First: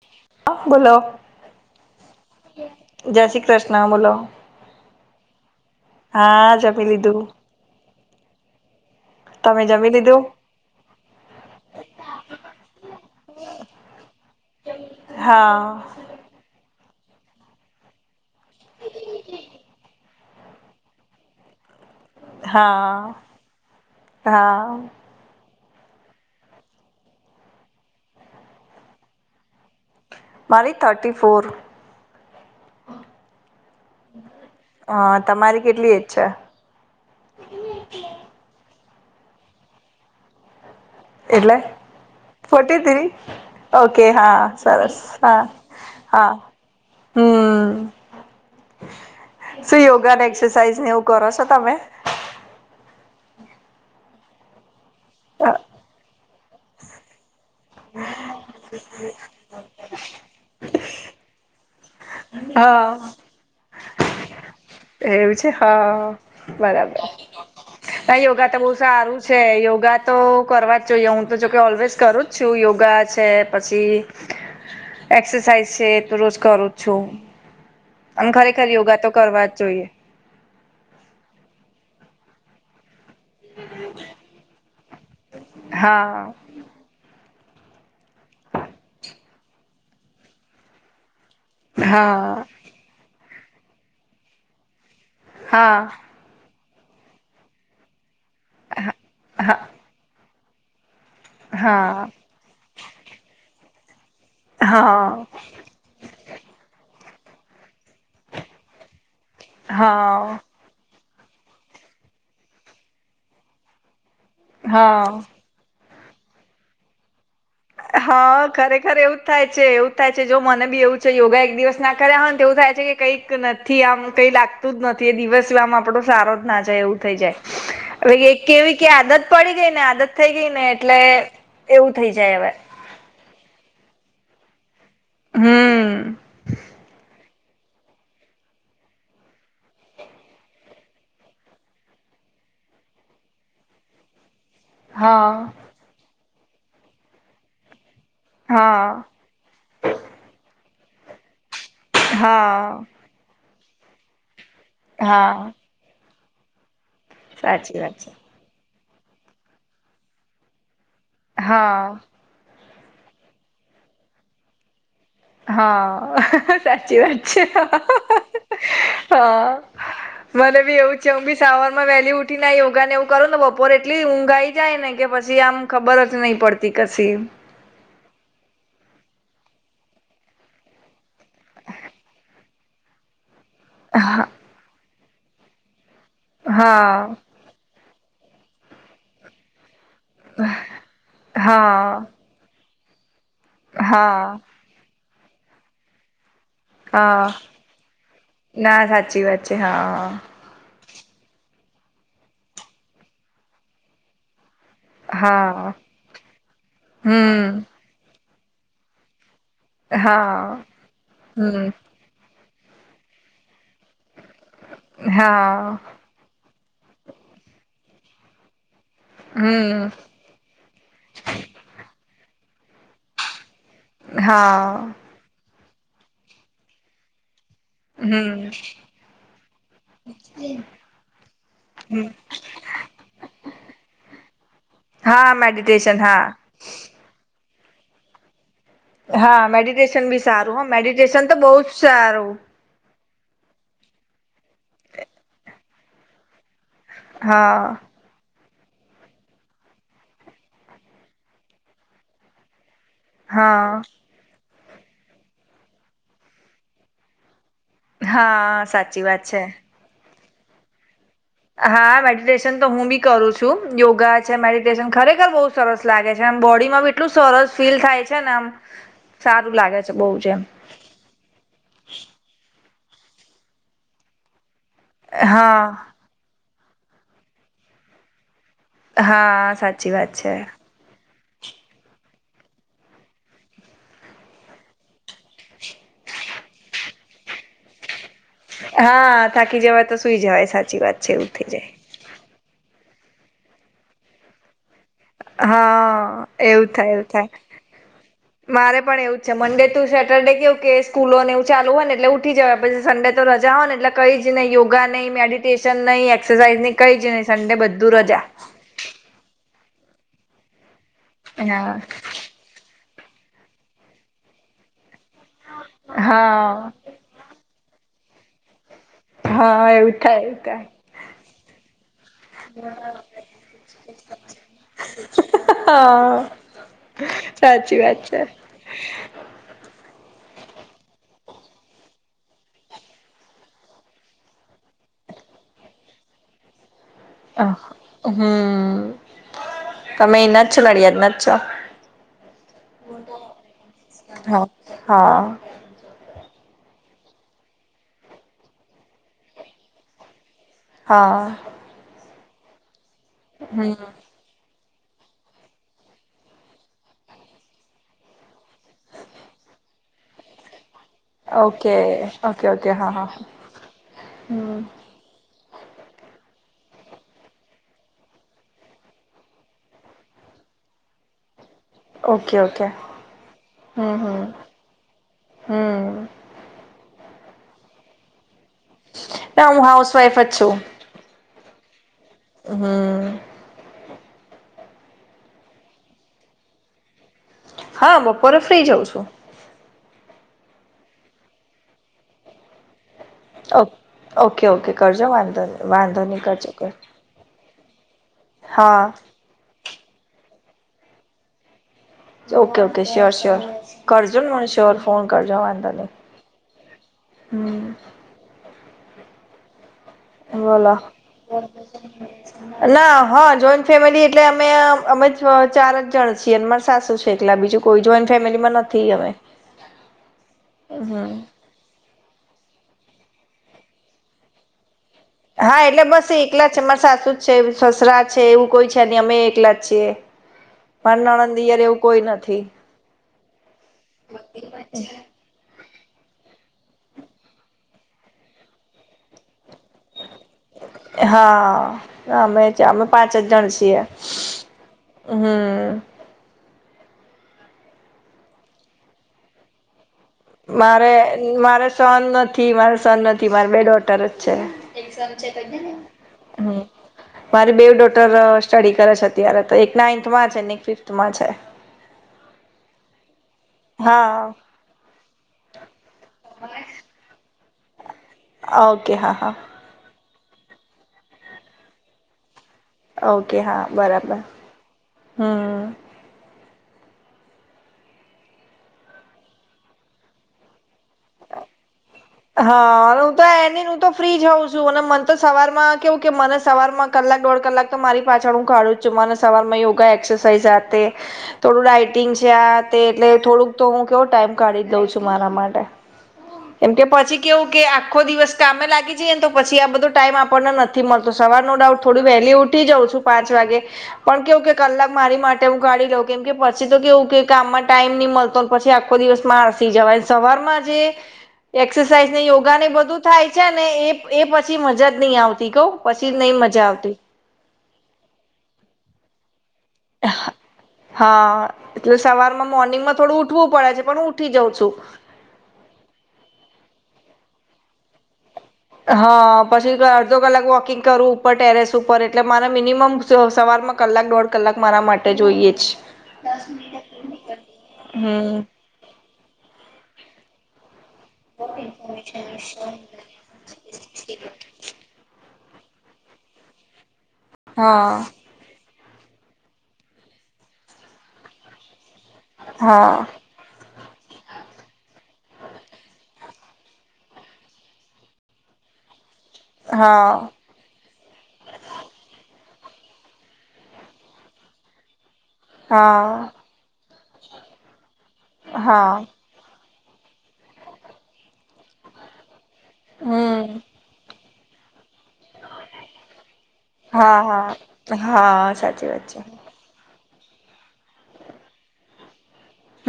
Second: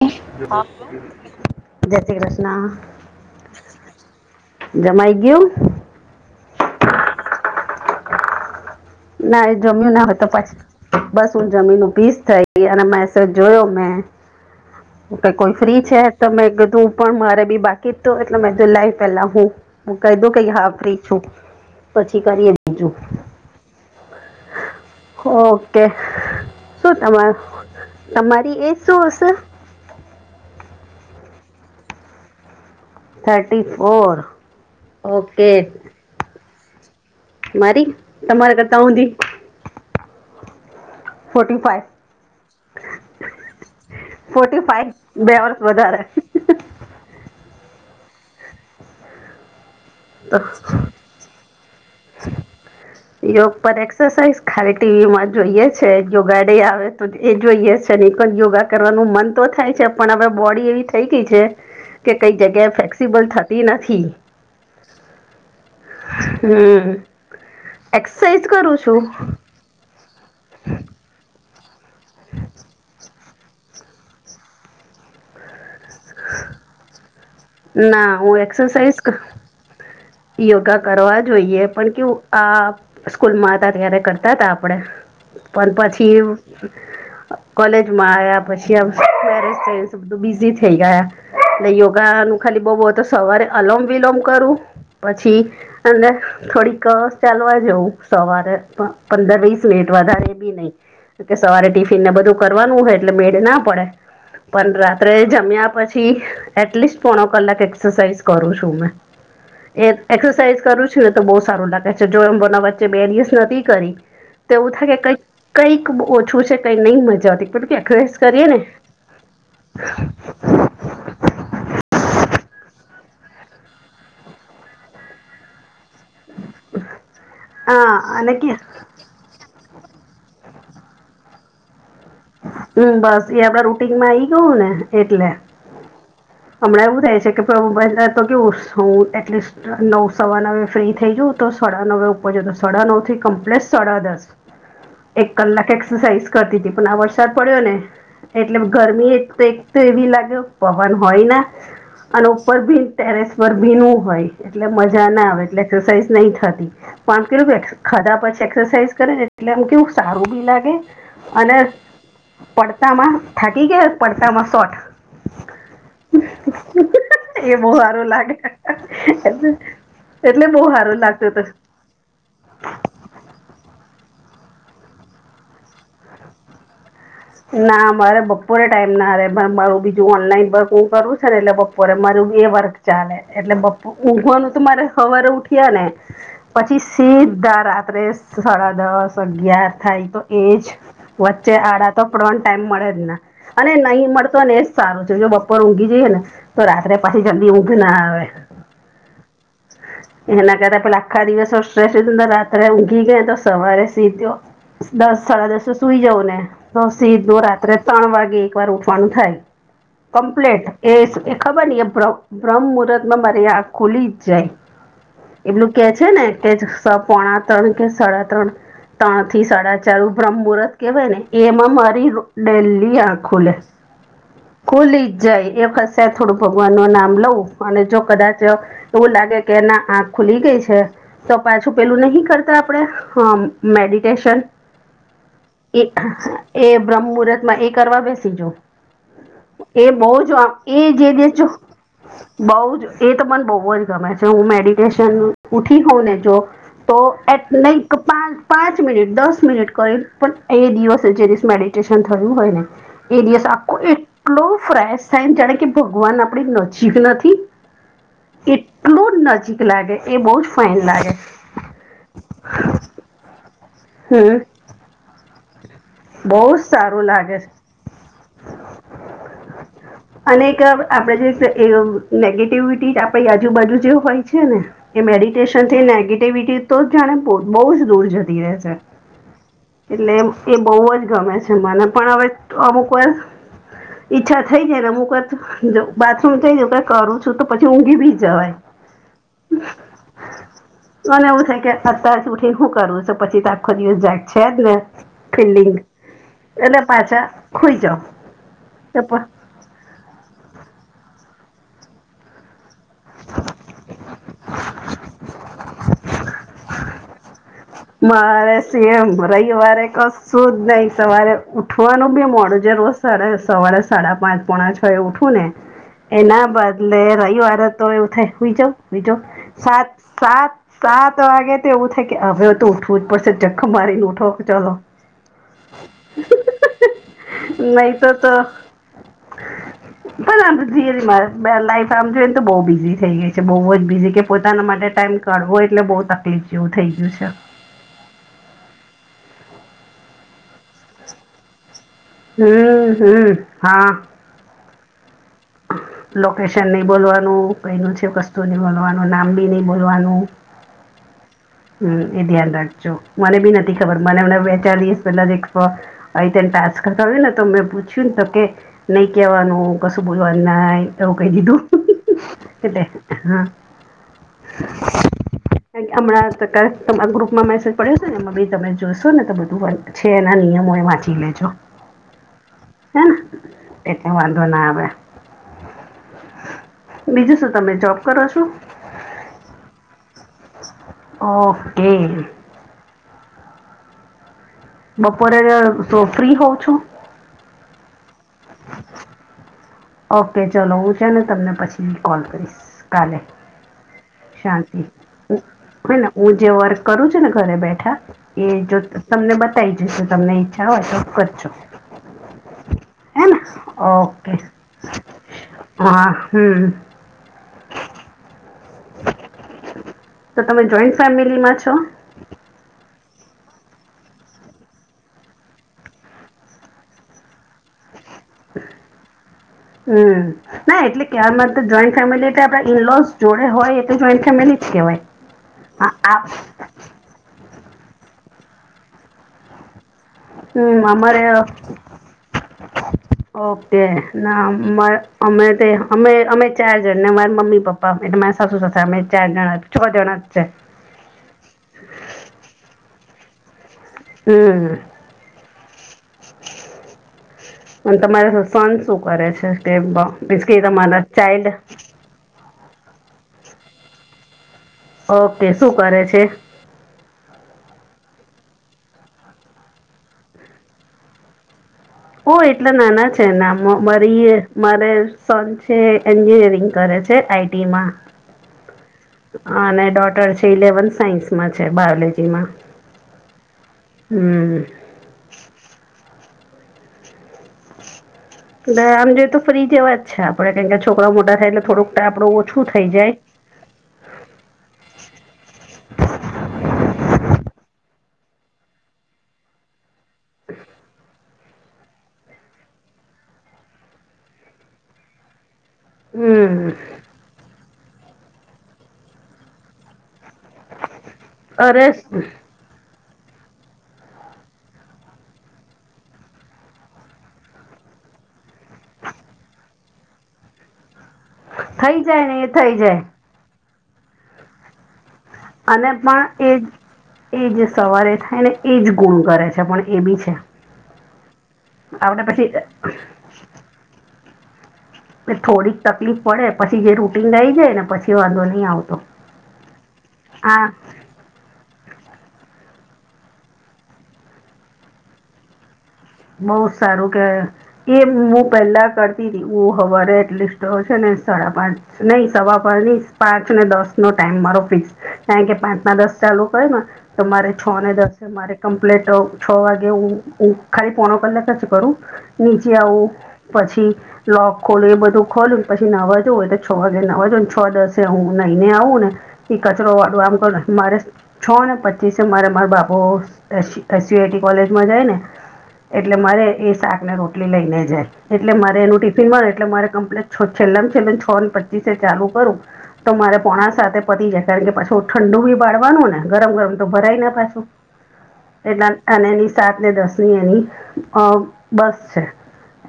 હમ હા અબ. બોલો જય શ્રી કૃષ્ણ જય શ્રી કૃષ્ણ બોલો જમાઈ ગયું. હા જમી લીધું. ના એ તમે જમી ના હોય લીધું તો પાછી બસ હું જમીન ઊભી જ થઈ અને મેસેજ જોયો મેં ક હા કોઈ ફ્રી છે. ત મેં કીધું પણ મારે બી બાકી જ તો એટલે મે કિધુ લાઈ પેલા હું કહી દવ કે હા ફ્રી છું. પછી કરીએ બીજું હા હા. ઓકે શું તમાર તમારી એજ શું હશે. મારી thirty four. Thirty four okay. અચ્છા. મારી તમારી કરતા ઓડી forty five. Forty three okay હા ફોર્ટી ફાઈવ સરસ બે હા વર્ષ વધારે હા. હમ શું યોગા ને તો એક્સરસાઇઝ ને એવું. કરો સો તમે. યોગ પર એક્સરસાઇઝ ખાલી ટીવીમાં જોઈએ છે યોગ ઉગાડે આવે તો એ જોઈએ અને એક જ યોગા કરવાનું મન તો થાય છે. પણ હવે બોડી એવી થઈ ગઈ છે કે કઈ જગ્યાએ હા ફ્લેક્સિબલ થતી નથી એવું છે હા હમ બરાબર આ યોગા એક્સરસાઇઝ તો બહુ કરું છું સારું છે યોગા તો કરવા જ જોઈએ હું જોકે ઓલ્વેઝ કરું જ છું યોગા છે પછી એક્સરસાઇઝ છે તો રોજ કરું જ છું ના અને હું ખરેખર એક્સરસાઇઝ યોગા તો કરવા જ જોઈએ. યોગા કરવા જોઈએ પણ કેવું અ સ્કૂલ મા હતા ત્યારે કરતા તા આપડે પણ હા પછી કોલેજમાં આવ્યા પછી મેરેજ થઈ તો બિઝી થઈ ગયા. એટલે યોગા નું હા ખાલી બહુ હોય તો સવારે અલોમ વિલોમ કરું. પછી હા અને થોડીક વાર ચાલવા જવું. સવારે પ પંદર હા વીસ મિનિટ વધારે બી નહીં. કે સવારે ટિફિન હા ને બધું કરવાનું હોય એટલે મેળ ના પડે, પણ રાત્રે હા જમ્યા પછી. થી એટલીસ્ટ પોણો કલાક એક્સસાઇઝ કરું છું મેં. એ જ, હા એક્સસાઇઝ કરું છું ને તો બહુ સારું લાગે છે જો હમણાં વચ્ચે બે દિવસ નતી કરી. તો એવું થાય કે કઈક, હા કઈક ઓછું છે કઈક નહી મજા આવતી. કે હ એક્સરસાઇઝ કરીએ ને ખરેખર એવું જ થાય છે, એવું જ થાય છે જો મને બી. યોગા એક દિવસના કર્યા હોય ને તો એવું થાય છે કે, કંઈક નથી આમ કંઈ લાગતું જ નથી દિવસ આમ આપણો. દાડો જ ના જાય એવું થઈ જાય, હવે હા અને એક કેવી કે આદત. પડી ગઈ ને આદત, થઈ ગઈ ને એટલે એવું થઈ જાય હવે. હમ્મ બસ એ આપડા રૂટીનમાં આઈ ગયું ને એટલે, હમ હમણાં એવું થાય છે. તો, બંધ થાય તો કેવું શોવુ એટલીસ્ટ. નવ સવાનવે ફ્રી થઈ જઉ તો, સાડા નવે ઉપર જવ તો સાડા નવથી કમ્પ્લેટ સાડા દસ. હા એક કલાક એક્સસાઇઝ કરતી હતી પણ આ વરસાદ પડ્યો ને. એટલે ગરમી હા એક તો એક તો એવી લાગે પવન હોય ના અને ઉપર હા ભી. ટેરેસ પર ભીનું હોય, એટલે મજા ના આવે હા એટલે એક્સરસાઇઝ નહી થતી. [unintelligible] સાચી વાત છે ખાધા પછી એક્સસાઇઝ કરે ને એટલે આમ કેવું સારું બી લાગે. અને હા. પડતામાં થાકી ગયા, પડતામાં શોટ. હ, સાચી વાત છે એ બહુ સારું લાગે હ. એટલે એટલે મને બહુ બી એવું સારું છે લાગતું હતું [unintelligible] મે વહેલી ઉઠીને યોગા ને એવું કરુંને બપોરે એટલી ઊંઘાઈ જાય ને કે પછી આમ ખબર જ નહીં પડતી. તી કસી. ના મારે બપોરે ટાઈમ ના રહેે, મારું બીજું ઓનલાઈન વર્ક હું કરું છું ને એટલે બપોરે મારું બી એ વર્ક. ચાલે એટલે. હા ઉઘવાનું તો મારે સવારે ઉઠ્યા ને, પછી હા સીધા રા. રાત્રે સાડા દસ, અગયાર થાય તો એજ વચ્ચે આડા. હા પડવા ટાઈમ મળે ને અને નહી હા મળતો ને એજ સારું છે, જો બપોર ઊંઘી જઈએ ને. તો રાત્રે પાછી હા જલ્દી ઊંઘ ના આવે, ના સાચી વાત છે હા એના કરતા પેલા. આખા દિવસો સ્ટ્રેસ રાત્રે ઊંઘી ગયા તો સવારે સીધ્યો. દસ, સાડા દસ હા સુઈ જવને તો સીધો હમ રાત્રે. ત્રણ વાગે એક વાર ઉઠવાનું થાય, હા કમ્પ્લેટ એ ખબર હમ ન એ. બ્રહ્મમુહૂર્તમાં મારી આંખ ખુલી જ જાય, એટલું હા કે. છે ને, કે જ પોણા ત્રણ કે સાડા ત્રણ. ત્રણથી, સાડા હમ ચારું બ્રહ્મુહૂર્ત કેવાયને. એમાં મારી ડેલી આંખ ખુલેસ, હા ખુલી. જાય, એક હશે થોડું ભગવાનનું નામ લઉં. અને જો હમ કદાચ એવું લાગે કે ના આંખ ખુલી ગઈ છે. તો પાછું પેલું નહી કરતા આપડે, હમ્મ મેડિટેશન. હા, એ મેડિટેશન હા. એ બ્રહ્મુહૂર્તમાં એ કરવા બેસી જવું. હા એ મેડિટેશન બી બહ જ સારું હ એ જે દો મેડિટેશન તો જો, બહુ જ સારું બહ જ. એ તો મને બહુ જ ગમે છે, હું મેડિટેશન ઊઠી હોઉં ને તો હા [unintelligible] પાં પાંચ મિનિટ, દસ મિનિટ કરે પણ. એ દિવસે જે દિવસ મેડિટેશન થયું હોય ને, એ દિવસ આખું હા એ. એટલો ફ્રેશ થાયને, જાણે કે ભગવાન આપણી નજીક નથી. હા સાચી એટલું વાત છે. નજીક લાગે, એ બહ જ ફાઈન લાગે. હા મેડિટેશન તો હું બી કરું છું યોગા છે હમ મેડિટેશન ખરેખર બો સરસ લાગે છે આમ બહુ જ બોડી માં બી સારું એટલું લાગે છે સરસ ફીલ થાય છે ને આમ સારું લાગે છે. બહુ જ અને એમ એક આપણેે જે નેગેટિવિટી આપણી આજુબાજુ જે હોય છે ને એ મેડિટેશન થી હા નેગેટિવિટી તો જાણે બોજ દૂર જતી રે છે હા સાચી એટલે વાત એમ છે એ બવ જ ગમે છે મને પણ હવે અમુક વાર ઈચ્છા થઈ જાય ને અમુક વાર બાત [unintelligible] કઈ કરું છું પછી ઊઘી બી જવાય હા થાકી જવાય તો સુઈ જવાય સાચી વાત છે એવું થઇ જાય [unintelligible] ઊઠી હું કરું પછી તો આખો દિવસ [unintelligible] છે જ ને ફિલિંગ હા એવું એટલે થાય એવું પાછા થાય ખોઈ જાઓ મારે તો પણ એવું પ- છે મંડે તું સેટરડે કેવું કે સ્કૂલો ને એવું ચાલુ હોય ને એટલે ઉઠી જવાય પછી સન્ડે તો રજા હો ને એટલે કઈ જ નય યોગા નય મેડિટેશન નય એક્સરસાઇઝ ની કઈ જ નય સંન્ડે બધું રજા મારે સેમ રવિવારે કશું નઈ સવારે હા ઉઠવાનું બી મોડું જે રોજ સારે સવારે સાડા પાંચ પોણા છ એ ઊઠું ને એના હા બદલે રવિવારે તો એવું થાય કે હુંઈ જાવ હુંઈ જવ હા સાત એવું થાય એવું સાત થાય સાત વાગે તો એવું થાય કે હવે તો ઊઠવું જ પડશે જખ મારી ને ઉઠો કે ચલો હા સાચી નહી વાત તો છે. તો [inaudible] પણ આમ ધીરી લાઈફ આમ જોઈ ને તો બહુ બિઝી થઈ ગઈ છે બહુ જ બિઝી કે પોતાના માટે ટાઈમ કાઢવો એટલે બો તકલીફ જેવું થઈ ગયું છે હમ્મ તમે અયના છો નડિયાદના જ ના છો હમ્મ હમ્મ હા હા હા લોકેશન નય બોલવાનું કંઈનું છે વસ્તુ નય બોલવાનું નામ બી ની બોલવાનું હા હમ્મ એ ધ્યાન રાખજો મને બી હમ નથી ખબર મને હમણાં બે ચાર દિવસ પેલા જે એક સો આઈ તે ટાસ્ક કરતા હોય ને તો મેં પૂછ્યું ન તો કે નય કેવાનું કશું બોલવાનું નય એવું કહી ઓકે દીધું ઓકે ઓકે એટલે હા હા હમ હમણાં તમારા ગ્રુપમાં મેસેજ પડ્યો છે ને એમાં બી તમે જોશો ને તો બધું છે એના નિયમો એ વાંચી લેજો. ઓકે ઓકે હેને હમ એટલે હમ વાંધો ના આવે હમ બીજું શું તમે જોબ કરો છો ના હું હાઉસ વાઈફ જ છું ઓકે હમ્મ બપોરે તો ફ્રી હોઉં છો હા બપોરે ફ્રી જ હોવ છું. ઓકે ચલો હું છે ને તમને પછી કોલ કરીશ કાલે ઓકે ઓકે શાંતિ કરજો વાંધો નહી [inaudible] વાંધો નહી હું જે કરજો કર વર્ક કરું છું ને ઘરે બેઠા એ જો હા તમને બતાવી જશું તો તમને ઈચ્છા હોય તો કરજો ઓકે ઓકે શ્યોર હે ને શ્યોર કરજો ન ઓકે મને શ્યોર ફોન કરજો વાંધો નય હા હમ્મ હમ્મ તો તમે બોલો જોઈન્ટ ફેમિલીમાં છો ના હ જોઈન્ટ ફેમિલી એટલે અમે અમે છ ચાર જ જણ છીએ ને માર સાસુ છે એકલા બીજું કોઈ જોઈન્ટ ફેમિલીમાં નથી અમે હમ ના એટલે હમ્મ કે આમાં જોઈન્ટ ફેમિલી એટલે આપણે ઇલોઝ જોડે હોય એ તો ફેમિલી જ કેવાય હા એટલે બસ એકલા જ છે માર સાસુ છે સસરા છે એવું કોઈ છે જ ની અમે એકલા જ છીએ હમ પણ અમારે નણંદ દિયર એવું કોઈ નથી ઓકે ના [unintelligible] અમે તે અમે અમે ચાર જણ ને અમારા મમ્મી પપ્પા અમાર સાસુ સસરા અમે ચાર જણા છ જણા જ છે. હા અમે અમે પાંચ જ જણ છીએ હમ્મ હમ અને તમારે સન શું કરે છે મારે [unintelligible] [unintelligible] ચાઇલ્ડ મારે સન નથી મારે સન નથી મારે બે ડોટર જ છે. ઓકે શું કરે છે. હમ મારી બેવ ડોટર સ્ટડી કરે છે અત્યારે તો એક નાઇન્થમાં છે ને એક ફિફ્થમાં છે. [unintelligible] એટલા નાના છે ના હા મારીએ મારે સન છે એન્જિનિયરિંગ કરે છે આઈ ટીમાં ઓકે, હા હા. અને ડોટર છે, ઇલેવન સાયન્સમાં છે, બાયોલોજીમાં. ઓકે, હા, બરાબર. હમ હમ્મ જરા આમ જોયે તો ફરી જાય એવાં છે આપણે, કારણ કે છોકરાં મોટાં થાય ને થોડુંક. આપડું ઓછું થઈ હા, હું જાય તો એનું [unintelligible] તો ફ્રી હોઉં છું અને મને તો સવારમાં કેવું કે, મને સવારમાં કલાક-દોઢ કલાક તો મારી પાછળ હું કાઢું સવારમાં એવું કાઈ અક્સાસાઈ આ તે થોડું રાઇટિંગ છે આ તે એટલે થોડોક તો હું કેવો ટાઈમ કાઢી દઉં છું મારા માટે એમ હમ કે પછી એવું કે આખો દિવસ કામે લાગી જઈએ તો પછી આ બધો ટાઈમ આપણને ન થી મળતો. સવારનો અરે [unintelligible] થોડી વહેલી ઊઠી જાઉં છું, પાંચ વાગે પણ કેવું કે કલાક મારી માટે હું કાઢી લઉં, કેમ કે પછી તો એવું કે કામમાં ટાઈમ ની મળતો પછી આખો દિવસ આળસી જવાય સવારમાં જે થઈ એક્સરસાઇઝ ને જાય એ યોગાને થઈ બધું જાય થાય અચ્છા, ને એ પછી મજા જ નહીં આવતી, કહું અને પછી, નહીં પણ મજા આવતી. એ એ જ સવારે થાય ને, એ જ ગુણ કરે છે, પણ એ બી છે. હા, એટલે આપણે સવારમાં પછી મોર્નિંગમાં થોડું ઊઠવું પડે છે, પણ હું ઊઠી જાઉં છું. થોડીક તકલીફ પડે, પછી જે રૂટિન આય જાય ને, પછી વાંધો નહીં આવતો હા, પછી અડધો કલાક આ વૉકિંગ કરું. ઉપર ટેરેસ ઉપર એટલે મારે મિનિમમ સવારમાં કલાક દોઢ કલાક મારા માટે જોઈએ જ બહુ સારું કવાય એ હમ હું પહેલાં કરતી તી સવારે, એટલિસ્ટ છે ને સાડા પાંચ નહીં, પણ પાંચ ને દસનો ટાઈમ ફિક્સ. કારણ કે પાંચના દસ ચાલું કરે ને તો મારે છ ને હા દસ મારે કમ્પ્લેટ છ વાગે, હું ખાલી પોણો કલાક જ કરું નીચે હા આવું પછી લોક ખોલું, એ બધું ખોલું. પછી નાવું જોવું હોય તો છ વાગે નવું જોવું ને? છ દસે હું નાઈ ને આવું ને? એ કચરો વાળવા હા આમ કર, મારે. છ ને પચીસે મારે મારા બાપુ એસુઆઈટી કોલેજમાં જાય ને. એટલે હા મારે એ શાક ને રોટલી લઈને જાય, એટલે મારે એનું હા ટી મળે એટલે મારે કમ્પ્લીટ. છેલ્લે-છેલ્લે છ ને પચીસે ચાલુ કરું તો મારે હમ પોણા સાતે. પતી જાય, કારણ કે પાછું ઠંડું બી પાડવાનું ને ગરમ-ગરમ ભરાઈ હા ના પાછું હા હા સાચી એટલા વાત છે અને એની સાત ને દસની એની અ બસ છે.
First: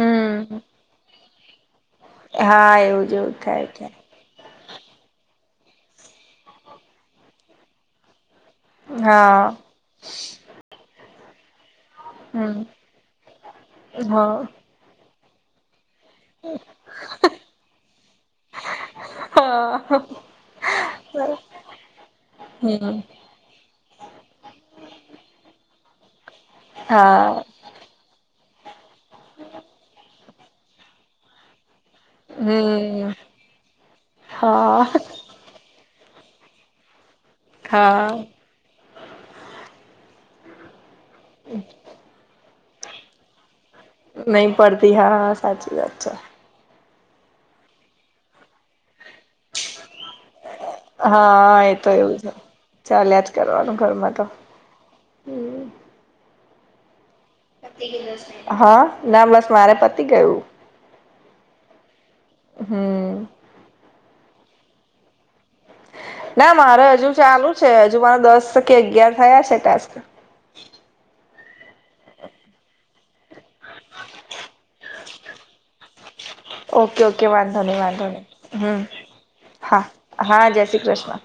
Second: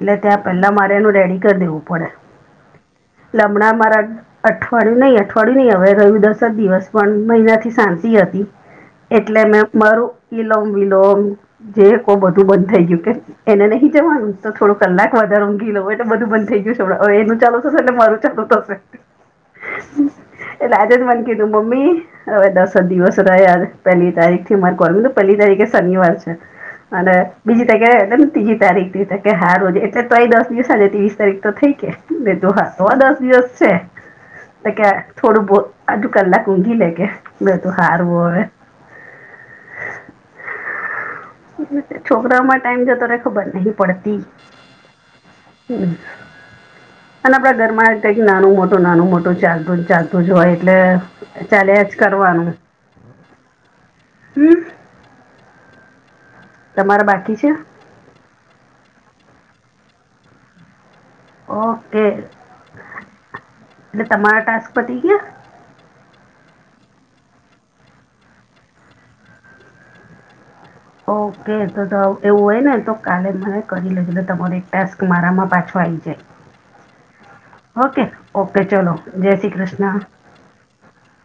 [unintelligible] પહેલાં મારે એનું રેડી કર દેવું પડે. હા, એવું જોવું એટલે થાય, હમણાં થાય. મારા અઠવાડિયું નહીં, અઠવાડિયું નહીં, હવે રહ્યું દસ જ દિવસ, પણ મહિનાથી શાંતિ હતી. એટલે હા મેં મારું ઇલોમ-વિલોમ જે હમ બંધ થઈ ગયું કે, એને નહીં જવાનું, હા તો થોડો કલાક વધારો ઊઘી લેવું એમ. એટલે બધું બંધ થઈ ગયું છે, હવે એનું ચાલુ થશે એટલે મારું ચાલુ થશે. હા એટલે આજે જ મને કીધું, મમ્મી, હવે દસ હમ દિવસ રહ્યા છે, પહેલી તારીખથી મારે કરવું છે, પહેલી તારીખે શનિવાર છે અને હા બીજી તે કેય ન ત્રીજી તારીખથી તે કે હા, હરરોજ એટલે તો એ દસ દિવસમાં ત્રેવીસ તારીખ તો થઈ ગઈ ને? બે તો હા, તો આ હમ દસ દિવસ છે તો કે હા થોડું બો અધું કલાક ઊંઘી લે કે, મેં તો હા હારવું હવે. [inaudible] શામાં ટાઈમ જતો રહે, ખબર નહીં પડતી? નહી પડતી હા સાચી હમ્મ. વાત છે અને આપણા ઘરમાં કંઈક નાનું-મોટું, નાનું-મોટું ચાલે છે. [inaudible] ચાલતું જ હોય એટલે હા એ ચાલીયા તો જ એવું છે કરવાનું. ચાલ્યા જ કરવાનું, ઘરમાં તો. હમ તમારા બાકી છે. [unintelligible] હ ના બસ મારે પતી ગયું. ઓકે હમ એટલે તમારા ટાસ્ક પતી ગ્યા. ના મારે હજુ ચાલુ છે, હજુ મારા દસ કે અગિયાર થયા છે ટાસ્ક. ઓકે તો તો એવું હોય ને તો કાલે મને કરી લેજ ને તમારી. ટાસ્ક મારામાં પાછો આઈ જાય. ઓકે ઓકે વાંધો નહી ઓકે વાંધો નહી ઓકે હમ ચલો જય શ્રી હા કૃષ્ણ. હા જય શ્રી કૃષ્ણ.